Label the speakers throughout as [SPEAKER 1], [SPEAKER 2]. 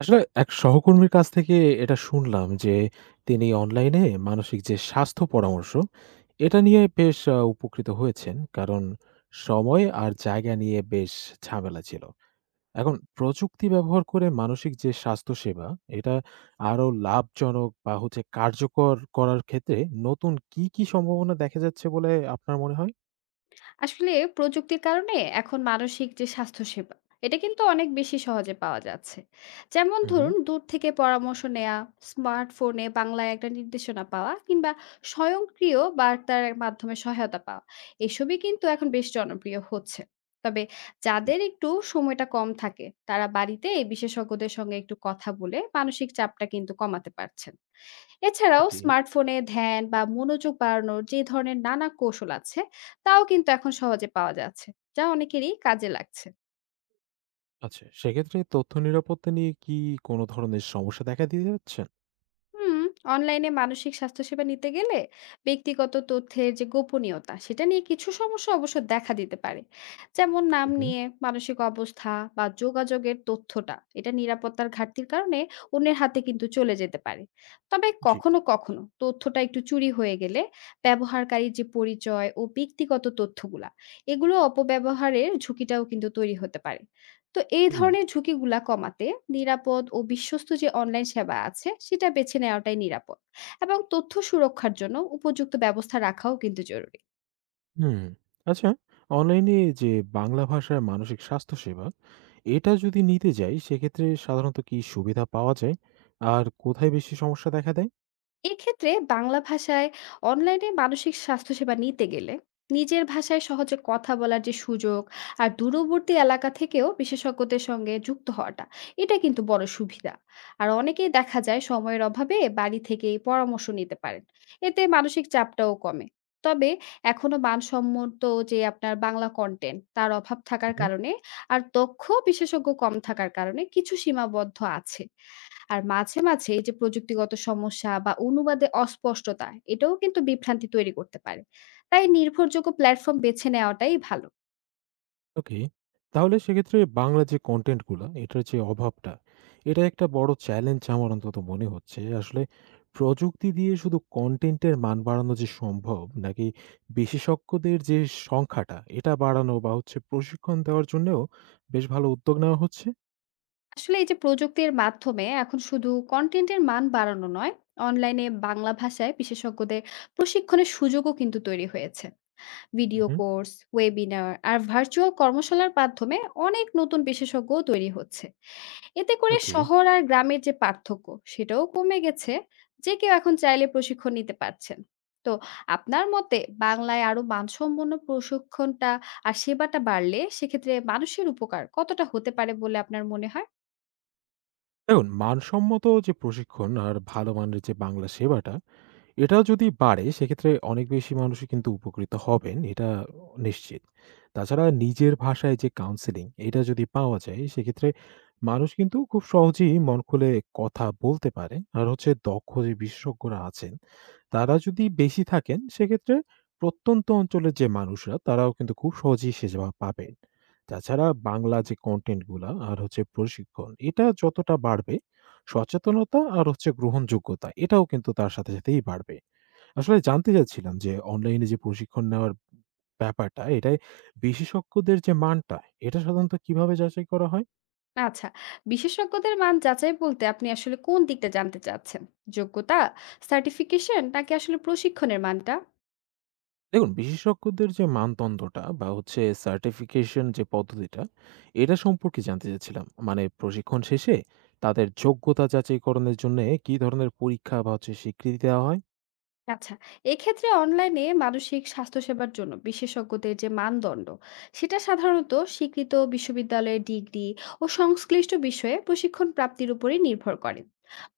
[SPEAKER 1] আসলে এক সহকর্মীর কাছ থেকে এটা শুনলাম যে তিনি অনলাইনে মানসিক যে স্বাস্থ্য পরামর্শ এটা নিয়ে বেশ উপকৃত হয়েছেন কারণ সময় আর জায়গা নিয়ে বেশ ঝামেলা ছিল। এখন প্রযুক্তি ব্যবহার করে মানসিক যে স্বাস্থ্য সেবা এটা আরো লাভজনক বা হচ্ছে কার্যকর করার ক্ষেত্রে নতুন কি কি সম্ভাবনা দেখা যাচ্ছে বলে আপনার মনে হয়?
[SPEAKER 2] আসলে প্রযুক্তির কারণে এখন মানসিক যে স্বাস্থ্য সেবা এটা কিন্তু অনেক বেশি সহজে পাওয়া যাচ্ছে। যেমন
[SPEAKER 1] উম হুম।
[SPEAKER 2] ধরুন দূর থেকে পরামর্শ নেওয়া, স্মার্টফোনে বাংলায় একটা নির্দেশনা পাওয়া কিংবা স্বয়ংক্রিয় বার্তার মাধ্যমে সহায়তা পাওয়া, এসবই কিন্তু এখন বেশ জনপ্রিয় হচ্ছে। তবে
[SPEAKER 1] জি।
[SPEAKER 2] যাদের একটু সময়টা কম থাকে, তারা বাড়িতে এই বিশেষজ্ঞদের সঙ্গে একটু কথা বলে মানসিক চাপটা কিন্তু কমাতে পারছেন। এছাড়াও
[SPEAKER 1] ওকে।
[SPEAKER 2] স্মার্টফোনে ধ্যান বা মনোযোগ বাড়ানোর যে ধরনের নানা কৌশল আছে, তাও কিন্তু এখন সহজে পাওয়া যাচ্ছে। যা অনেকেরই কাজে লাগছে।
[SPEAKER 1] আচ্ছা, সেক্ষেত্রে তথ্য নিরাপত্তা নিয়ে কি কোনো ধরনের সমস্যা দেখা দিয়ে যাচ্ছে?
[SPEAKER 2] হুম, অনলাইনে মানসিক স্বাস্থ্যসেবা নিতে গেলে ব্যক্তিগত তথ্যের যে গোপনীয়তা, সেটা নিয়ে কিছু সমস্যা অবশ্য দেখা দিতে পারে। যেমন নাম
[SPEAKER 1] হুম।
[SPEAKER 2] নিয়ে মানসিক অবস্থা বা যোগাযোগের তথ্যটা, এটা নিরাপত্তার ঘাটতির কারণে অন্যের হাতে কিন্তু চলে যেতে পারে। তবে
[SPEAKER 1] জি।
[SPEAKER 2] কখনো, কখনো তথ্যটা একটু চুরি হয়ে গেলে ব্যবহারকারীর যে পরিচয় ও ব্যক্তিগত তথ্যগুলা, এগুলো অপব্যবহারের ঝুঁকিটাও কিন্তু তৈরি হতে পারে। তো এই
[SPEAKER 1] হুম,
[SPEAKER 2] ধরনের ঝুঁকিগুলা কমাতে নিরাপদ ও বিশ্বস্ত যে অনলাইন সেবা আছে সেটা বেছে নেওয়াটাই নিরাপদ, এবং তথ্য সুরক্ষার জন্য উপযুক্ত ব্যবস্থা রাখাও কিন্তু জরুরি।
[SPEAKER 1] হুম। আচ্ছা, অনলাইনে যে বাংলা ভাষার মানসিক স্বাস্থ্য সেবা, এটা যদি নিতে যাই সেক্ষেত্রে সাধারণত কি সুবিধা পাওয়া যায়? আর কোথায় বেশি সমস্যা দেখা দেয়?
[SPEAKER 2] এক্ষেত্রে বাংলা ভাষায় অনলাইনে মানসিক স্বাস্থ্যসেবা নিতে গেলে নিজের ভাষায় সহজে কথা বলার যে সুযোগ আর দূরবর্তী এলাকা থেকেও বিশেষজ্ঞদের সঙ্গে যুক্ত হওয়াটা, এটা কিন্তু বড় সুবিধা। আর অনেকেই দেখা যায় সময়ের অভাবে বাড়ি থেকেই পরামর্শ নিতে পারেন, এতে মানসিক চাপটাও কমে। তবে এখনো মানসম্মত যে আপনার বাংলা কন্টেন্ট তার অভাব থাকার
[SPEAKER 1] উহু।
[SPEAKER 2] কারণে আর দক্ষ বিশেষজ্ঞ কম থাকার কারণে কিছু সীমাবদ্ধ আছে। আর মাঝে, মাঝে এই যে প্রযুক্তিগত সমস্যা বা অনুবাদে অস্পষ্টতা, এটাও কিন্তু বিভ্রান্তি তৈরি করতে পারে। তাই নির্ভরযোগ্য প্ল্যাটফর্ম বেছে নেওয়াটাই ভালো।
[SPEAKER 1] ওকে। তাহলে সেক্ষেত্রে বাংলা যে কনটেন্ট গুলা এটার যে অভাবটা, এটা একটা বড় চ্যালেঞ্জ আমার অন্তত মনে হচ্ছে। আসলে প্রযুক্তি দিয়ে শুধু কনটেন্টের মান বাড়ানো যে সম্ভব নাকি বিশেষজ্ঞদের যে সংখ্যাটা এটা বাড়ানো বা হচ্ছে প্রশিক্ষণ দেওয়ার জন্যেও বেশ ভালো উদ্যোগ নেওয়া হচ্ছে?
[SPEAKER 2] আসলে এই যে প্রযুক্তির মাধ্যমে এখন শুধু কনটেন্টের মান বাড়ানো নয়, অনলাইনে বাংলা ভাষায় বিশেষজ্ঞদের প্রশিক্ষণের সুযোগও কিন্তু তৈরি হয়েছে। ভিডিও
[SPEAKER 1] উহু।
[SPEAKER 2] কোর্স, ওয়েবিনার আর ভার্চুয়াল কর্মশালার মাধ্যমে অনেক নতুন বিশেষজ্ঞ তৈরি হচ্ছে। এতে করে
[SPEAKER 1] ওকে।
[SPEAKER 2] শহর আর গ্রামের যে পার্থক্য সেটাও কমে গেছে। যে কেউ এখন চাইলে প্রশিক্ষণ নিতে পারছেন। তো আপনার মতে বাংলায় আরো মানসম্পন্ন প্রশিক্ষণটা আর সেবাটা বাড়লে সেক্ষেত্রে মানুষের উপকার কতটা হতে পারে বলে আপনার মনে হয়?
[SPEAKER 1] দেখুন, মানসম্মত যে প্রশিক্ষণ আর ভালো মানের যে বাংলা সেবাটা, এটা যদি বাড়ে সেক্ষেত্রে অনেক বেশি মানুষই কিন্তু উপকৃত হবেন, এটা নিশ্চিত। তাছাড়া নিজের ভাষায় যে কাউন্সেলিং এটা যদি পাওয়া যায় সেক্ষেত্রে মানুষ কিন্তু খুব সহজেই মন খুলে কথা বলতে পারে। আর হচ্ছে দক্ষ যে বিশেষজ্ঞরা আছেন তারা যদি বেশি থাকেন সেক্ষেত্রে প্রত্যন্ত অঞ্চলের যে মানুষরা তারাও কিন্তু খুব সহজেই সেবা পাবেন। তাছাড়া বাংলা যে কন্টেন্টগুলা আর হচ্ছে প্রশিক্ষণ এটা যতটা বাড়বে সচেতনতা আর হচ্ছে গ্রহণযোগ্যতা এটাও কিন্তু তার সাথে সাথেই বাড়বে। আসলে জানতে চাচ্ছিলাম যে অনলাইনে যে প্রশিক্ষণ নেওয়ার ব্যাপারটা এটাই বিশেষজ্ঞদের যে মানটা এটা সাধারণত কিভাবে যাচাই করা হয়?
[SPEAKER 2] আচ্ছা, বিশেষজ্ঞদের মান যাচাই বলতে আপনি আসলে কোন দিকটা জানতে চাচ্ছেন? যোগ্যতা, সার্টিফিকেশন নাকি আসলে প্রশিক্ষণের মানটা?
[SPEAKER 1] দেখুন, বিশেষজ্ঞদের যে মানদণ্ডটা বা হচ্ছে সার্টিফিকেশন যে পদ্ধতিটা, এটা সম্পর্কে জানতে চাচ্ছিলাম। মানে প্রশিক্ষণ শেষে তাদের যোগ্যতা যাচাইকরণের জন্যে কি ধরনের পরীক্ষা বা হচ্ছে স্বীকৃতি দেওয়া হয়?
[SPEAKER 2] আচ্ছা, এক্ষেত্রে অনলাইনে মানসিক স্বাস্থ্যসেবার জন্য বিশেষজ্ঞদের যে মানদণ্ড, সেটা সাধারণত স্বীকৃত বিশ্ববিদ্যালয়ের ডিগ্রি ও সংশ্লিষ্ট বিষয়ে প্রশিক্ষণ প্রাপ্তির উপরই নির্ভর করে।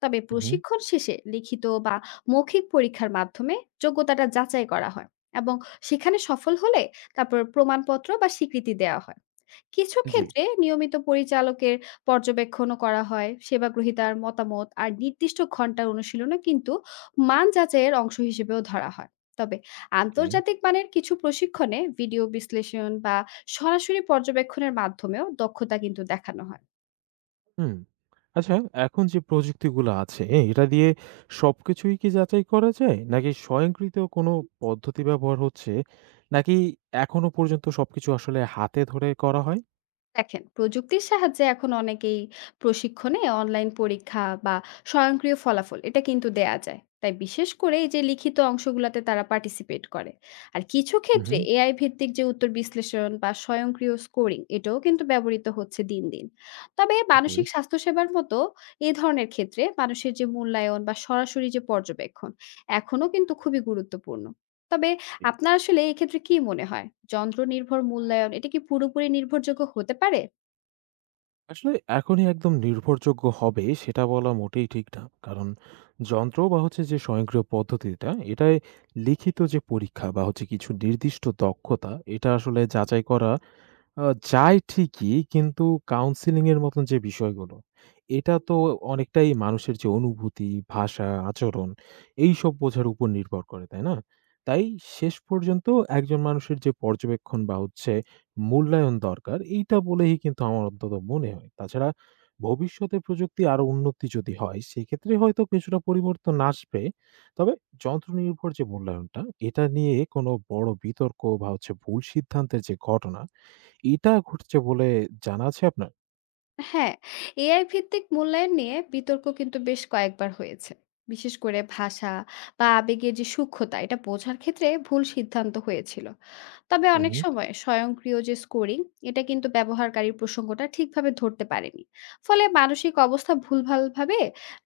[SPEAKER 2] তবে
[SPEAKER 1] হুম।
[SPEAKER 2] প্রশিক্ষণ শেষে লিখিত বা মৌখিক পরীক্ষার মাধ্যমে যোগ্যতাটা যাচাই করা হয়, এবং সেখানে সফল হলে তারপর প্রমাণপত্র বা স্বীকৃতি দেওয়া হয়। কিছু
[SPEAKER 1] জি।
[SPEAKER 2] ক্ষেত্রে নিয়মিত পরিচালকের পর্যবেক্ষণও করা হয়, সেবাগ্রহীতার মতামত আর নির্দিষ্ট ঘন্টার অনুশীলনও কিন্তু মান যাচাইয়ের অংশ হিসেবেও ধরা হয়। তবে
[SPEAKER 1] ওকে।
[SPEAKER 2] আন্তর্জাতিক মানের কিছু প্রশিক্ষণে ভিডিও বিশ্লেষণ বা সরাসরি পর্যবেক্ষণের মাধ্যমেও দক্ষতা কিন্তু দেখানো হয়।
[SPEAKER 1] হুম। আচ্ছা, এখন যে প্রযুক্তিগুলো আছে, হ্যাঁ, এটা দিয়ে সবকিছুই কি যাচাই করা যায়? নাকি স্বয়ংক্রিয় কোনো পদ্ধতি ব্যবহার হচ্ছে? নাকি এখনো পর্যন্ত সবকিছু আসলে হাতে ধরে করা হয়?
[SPEAKER 2] দেখেন প্রযুক্তির সাহায্যে এখন অনেকেই প্রশিক্ষণে অনলাইন পরীক্ষা বা স্বয়ংক্রিয় ফলাফল এটা কিন্তু দেয়া যায়, তাই বিশেষ করে এই যে লিখিত অংশগুলোতে তারা পার্টিসিপেট করে। আর কিছু
[SPEAKER 1] হুম,
[SPEAKER 2] ক্ষেত্রে
[SPEAKER 1] হুম।
[SPEAKER 2] এআই ভিত্তিক যে উত্তর বিশ্লেষণ বা স্বয়ংক্রিয় স্কোরিং এটাও কিন্তু ব্যবহৃত হচ্ছে দিন দিন। তবে
[SPEAKER 1] ওকে।
[SPEAKER 2] মানসিক স্বাস্থ্যসেবার মতো এই ধরনের ক্ষেত্রে মানুষের যে মূল্যায়ন বা সরাসরি যে পর্যবেক্ষণ এখনো কিন্তু খুবই গুরুত্বপূর্ণ। তবে আপনার আসলে এক্ষেত্রে কি মনে হয়? যন্ত্র নির্ভর মূল্যায়ন এটা কি পুরোপুরি নির্ভরযোগ্য হতে পারে?
[SPEAKER 1] আসলে এখনই একদম নির্ভরযোগ্য হবে সেটা বলা মোটেই ঠিক না। কারণ যন্ত্র বা হচ্ছে যে স্বয়ংক্রিয় পদ্ধতিটা, এটায় লিখিত যে পরীক্ষা বা হচ্ছে কিছু নির্দিষ্ট দক্ষতা, এটা আসলে যাচাই করা আ যায় ঠিকই কিন্তু কাউন্সেলিং এর মতন যে বিষয়গুলো, এটা তো অনেকটাই মানুষের যে অনুভূতি, ভাষা, আচরণ এইসব বোঝার উপর নির্ভর করে, তাই না? তাই শেষ পর্যন্ত একজন মানুষের যে পর্যবেক্ষণ বা হচ্ছে মূল্যায়ন দরকার, এইটা বলেই কিন্তু আমার অন্তত মনে হয়। তাছাড়া ভবিষ্যতে প্রযুক্তি আরো উন্নতি যদি হয়, সেক্ষেত্রে হয়তো কিছুটা পরিবর্তন আসবে। তবে যন্ত্রনির্ভর যে মূল্যায়নটা, এটা নিয়ে কোনো বড় বিতর্ক বা হচ্ছে ভুল সিদ্ধান্তের যে ঘটনা এটা ঘটছে বলে জানা আছে আপনার?
[SPEAKER 2] হ্যাঁ, এআই ভিত্তিক মূল্যায়ন নিয়ে বিতর্ক কিন্তু বেশ কয়েকবার হয়েছে। বিশেষ করে ভাষা বা আবেগের যে সূক্ষ্মতা এটা বোঝার ক্ষেত্রে ভুল সিদ্ধান্ত হয়েছিল। তবে অনেক
[SPEAKER 1] উহু।
[SPEAKER 2] সময় স্বয়ংক্রিয় যে স্কোরিং এটা কিন্তু ব্যবহারকারীর প্রসঙ্গটা ঠিকভাবে ধরতে পারেনি, ফলে মানসিক অবস্থা ভুলভালভাবে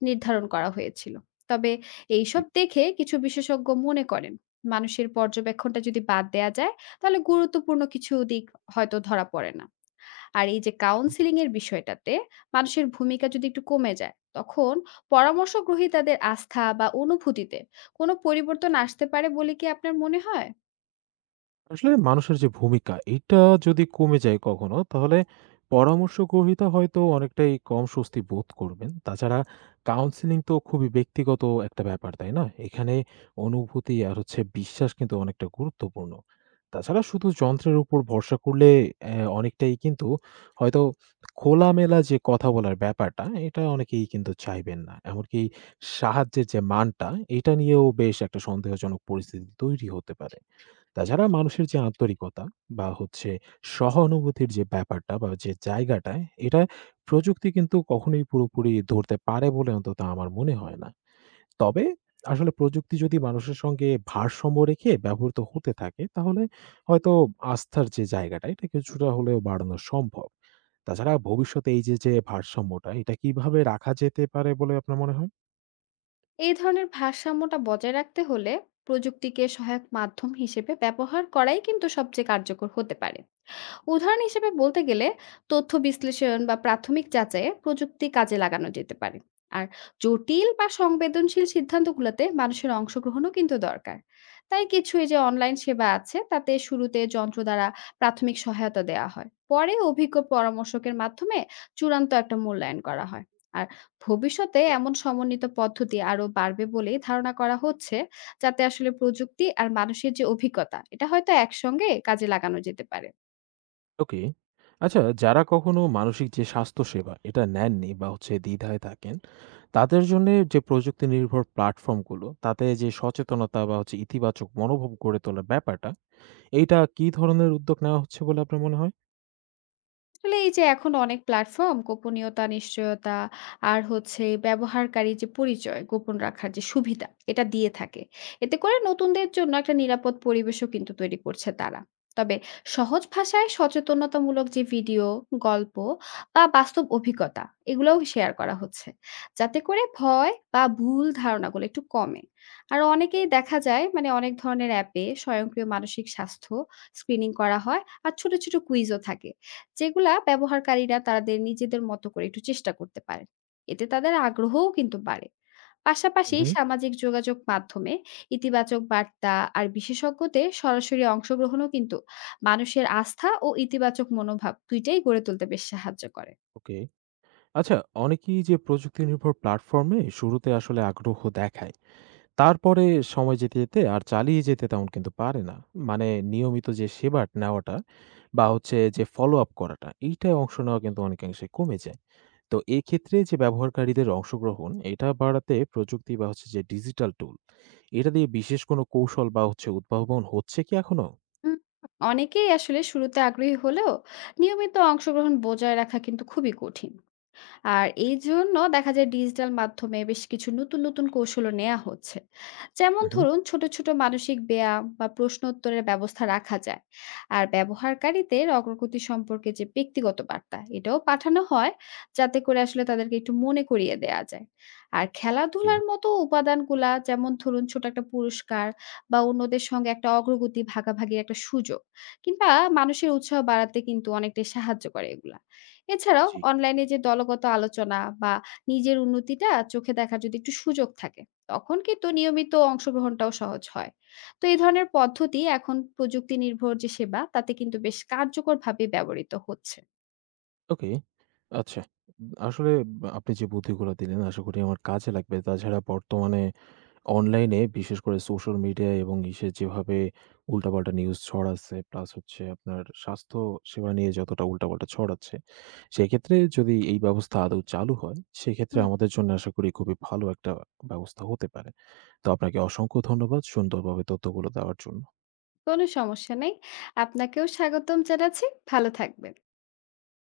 [SPEAKER 2] নির্ধারণ করা হয়েছিল। তবে এইসব দেখে কিছু বিশেষজ্ঞ মনে করেন মানুষের পর্যবেক্ষণটা যদি বাদ দেয়া যায় তাহলে গুরুত্বপূর্ণ কিছু দিক হয়তো ধরা পড়ে না। আর এই যে কাউন্সিলিং এর বিষয়টাতে মানুষের ভূমিকা যদি একটু কমে যায় তখন পরামর্শ গ্রহীতাদের আস্থা বা অনুভূতিতে কোনো পরিবর্তন আসতে পারে বলে কি আপনার মনে হয়?
[SPEAKER 1] আসলে মানুষের যে ভূমিকা এটা যদি কমে যায় কখনো তাহলে পরামর্শ গ্রহীতা হয়তো অনেকটাই কম স্বস্তি বোধ করবেন। তাছাড়া কাউন্সিলিং তো খুবই ব্যক্তিগত একটা ব্যাপার, তাই না? এখানে অনুভূতি আর হচ্ছে বিশ্বাস কিন্তু অনেকটা গুরুত্বপূর্ণ। তাছাড়া শুধু যন্ত্রের উপর ভরসা করলে অনেকটাই কিন্তু হয়তো খোলামেলা যে কথা বলার ব্যাপারটা এটা অনেকেই কিন্তু চাইবেন না। এমনকি সাহায্যের যে মানটা এটা নিয়েও বেশ একটা সন্দেহজনক পরিস্থিতি তৈরি হতে পারে। তাছাড়া মানুষের যে আন্তরিকতা বা হচ্ছে সহানুভূতির যে ব্যাপারটা বা যে জায়গাটা, এটা প্রযুক্তি কিন্তু কখনোই পুরোপুরি ধরতে পারে বলে অন্তত আমার মনে হয় না। তবে আসলে প্রযুক্তি যদি মানুষের সঙ্গে ভারসাম্য রেখে ব্যবহৃত হতে থাকে, তাহলে হয়তো আস্থার যে জায়গাটা, এটা কিছুটা হলেও বাড়ানো সম্ভব। তাছাড়া ভবিষ্যতে এই যে, যে ভারসাম্যটা, এটা কিভাবে রাখা যেতে পারে বলে আপনার মনে হয়?
[SPEAKER 2] এই ধরনের ভারসাম্যটা বজায় রাখতে হলে প্রযুক্তিকে সহায়ক মাধ্যম হিসেবে ব্যবহার করাই কিন্তু সবচেয়ে কার্যকর হতে পারে। উদাহরণ হিসেবে বলতে গেলে তথ্য বিশ্লেষণ বা প্রাথমিক যাচাইয়ে প্রযুক্তি কাজে লাগানো যেতে পারে, আর জটিল বা সংবেদনশীল সিদ্ধান্তগুলোতে মানুষের অংশগ্রহণও কিন্তু দরকার। তাই কিছু এই যে অনলাইন সেবা আছে তাতে শুরুতে যন্ত্র দ্বারা প্রাথমিক সহায়তা দেওয়া হয়, পরে অভিজ্ঞ পরামর্শকের মাধ্যমে চূড়ান্ত একটা মূল্যায়ন করা হয়। আর ভবিষ্যতে এমন সমন্বিত পদ্ধতি আরো বাড়বে বলেই ধারণা করা হচ্ছে, যাতে আসলে প্রযুক্তি আর মানুষের যে অভিজ্ঞতা এটা হয়তো একসঙ্গে কাজে লাগানো যেতে পারে।
[SPEAKER 1] ওকে। আচ্ছা, যারা কখনো মানসিক যে স্বাস্থ্য সেবা এটা নেননি বা হচ্ছে দ্বিধায় থাকেন, তাদের জন্যে যে প্রযুক্তি নির্ভর প্ল্যাটফর্মগুলো তাতে যে সচেতনতা বা হচ্ছে ইতিবাচক মনোভাব গড়ে তোলার ব্যাপারটা, এইটা কি ধরনের উদ্যোগ নেওয়া হচ্ছে বলে আপনার মনে হয়?
[SPEAKER 2] আসলে এই যে এখন অনেক প্ল্যাটফর্ম গোপনীয়তা নিশ্চয়তা আর হচ্ছে ব্যবহারকারী যে পরিচয় গোপন রাখার যে সুবিধা এটা দিয়ে থাকে, এতে করে নতুনদের জন্য একটা নিরাপদ পরিবেশও কিন্তু তৈরি করছে তারা। তবে সহজ ভাষায় সচেতনতামূলক যে ভিডিও, গল্প বা বাস্তব অভিজ্ঞতা এগুলোও শেয়ার করা হচ্ছে, যাতে করে ভয় বা ভুল ধারণাগুলো একটু কমে। আর অনেকেই দেখা যায় মানে অনেক ধরনের অ্যাপে স্বয়ংক্রিয় মানসিক স্বাস্থ্য স্ক্রিনিং করা হয় আর ছোট ছোট কুইজও থাকে, যেগুলা ব্যবহারকারীরা তাদের নিজেদের মতো করে একটু চেষ্টা করতে পারেন। এতে তাদের আগ্রহও কিন্তু বাড়ে। পাশাপাশি
[SPEAKER 1] উহু।
[SPEAKER 2] সামাজিক যোগাযোগ মাধ্যমে ইতিবাচক বার্তা আর বিশেষজ্ঞদের সরাসরি অংশগ্রহণও কিন্তু মানুষের আস্থা ও ইতিবাচক মনোভাব দুইটাই গড়ে তুলতে বেশ সাহায্য করে।
[SPEAKER 1] ওকে। আচ্ছা, অনেকেই যে প্রযুক্তি নির্ভর প্ল্যাটফর্মে শুরুতে আসলে আগ্রহ দেখায়। তারপরে সময় যেতে, যেতে আর চালিয়ে যেতে তেমন কিন্তু পারে না। মানে নিয়মিত যে সেবা নেওয়াটা বা হচ্ছে যে follow-up করাটা, এইটায় অংশ নেওয়া কিন্তু অনেকাংশে কমে যায়। তো এক্ষেত্রে যে ব্যবহারকারীদের অংশগ্রহণ, এটা বাড়াতে প্রযুক্তি বা হচ্ছে যে ডিজিটাল টুল, এটা দিয়ে বিশেষ কোনো কৌশল বা হচ্ছে উদ্ভাবন হচ্ছে কি এখনো?
[SPEAKER 2] উম অনেকেই আসলে শুরুতে আগ্রহী হলেও নিয়মিত অংশগ্রহণ বজায় রাখা কিন্তু খুবই কঠিন। আর এইজন্য দেখা যায় ডিজিটাল মাধ্যমে বেশ কিছু নতুন, নতুন কৌশলও নেয়া হচ্ছে।
[SPEAKER 1] হু,
[SPEAKER 2] যেমন
[SPEAKER 1] হু।
[SPEAKER 2] ধরুন ছোট, ছোট মানসিক ব্যায়াম বা প্রশ্ন উত্তরের ব্যবস্থা রাখা যায়। আর ব্যবহারকারীদের অগ্রগতি সম্পর্কে যে ব্যক্তিগত বার্তা, এটাও পাঠানো হয়, যাতে করে আসলে তাদেরকে একটু মনে করিয়ে দেয়া যায়। আর
[SPEAKER 1] ওকে,
[SPEAKER 2] খেলাধুলার মতো উপাদানগুলা যেমন ধরুন ছোট একটা পুরস্কার বা অন্যদের সঙ্গে একটা অগ্রগতি ভাগাভাগির একটা সুযোগ কিংবা মানুষের উৎসাহ বাড়াতে কিন্তু অনেকটাই সাহায্য করে এগুলা। এছাড়াও
[SPEAKER 1] জি।
[SPEAKER 2] অনলাইনে যে দলগত আলোচনা বা নিজের উন্নতিটা চোখে দেখার যদি একটু সুযোগ থাকে তখন কিন্তু নিয়মিত অংশগ্রহণটাও সহজ হয়। তো এই ধরনের পদ্ধতি এখন প্রযুক্তি নির্ভর যে সেবা তাতে কিন্তু বেশ কার্যকরভাবে ব্যবহৃত হচ্ছে।
[SPEAKER 1] ওকে, আচ্ছা। আসলে আপনি যে বুদ্ধিগুলো দিলেন আশা করি আমার কাজে লাগবে। তাছাড়া বর্তমানে অনলাইনে বিশেষ করে সোশ্যাল মিডিয়া এবং ইসে যেভাবে উল্টাপাল্টা নিউজ ছড়াচ্ছে, প্লাস হচ্ছে আপনার স্বাস্থ্য সেবা নিয়ে যতটা উল্টাপাল্টা ছড়াচ্ছে, সেক্ষেত্রে যদি এই ব্যবস্থা আদৌ চালু হয়, সেক্ষেত্রে
[SPEAKER 2] হুম,
[SPEAKER 1] আমাদের জন্য আশা করি খুবই ভালো একটা ব্যবস্থা হতে পারে। তো আপনাকে অসংখ্য ধন্যবাদ সুন্দরভাবে তথ্যগুলো দেওয়ার জন্য।
[SPEAKER 2] কোনো সমস্যা নেই। আপনাকেও স্বাগতম জানাচ্ছি। ভালো থাকবেন।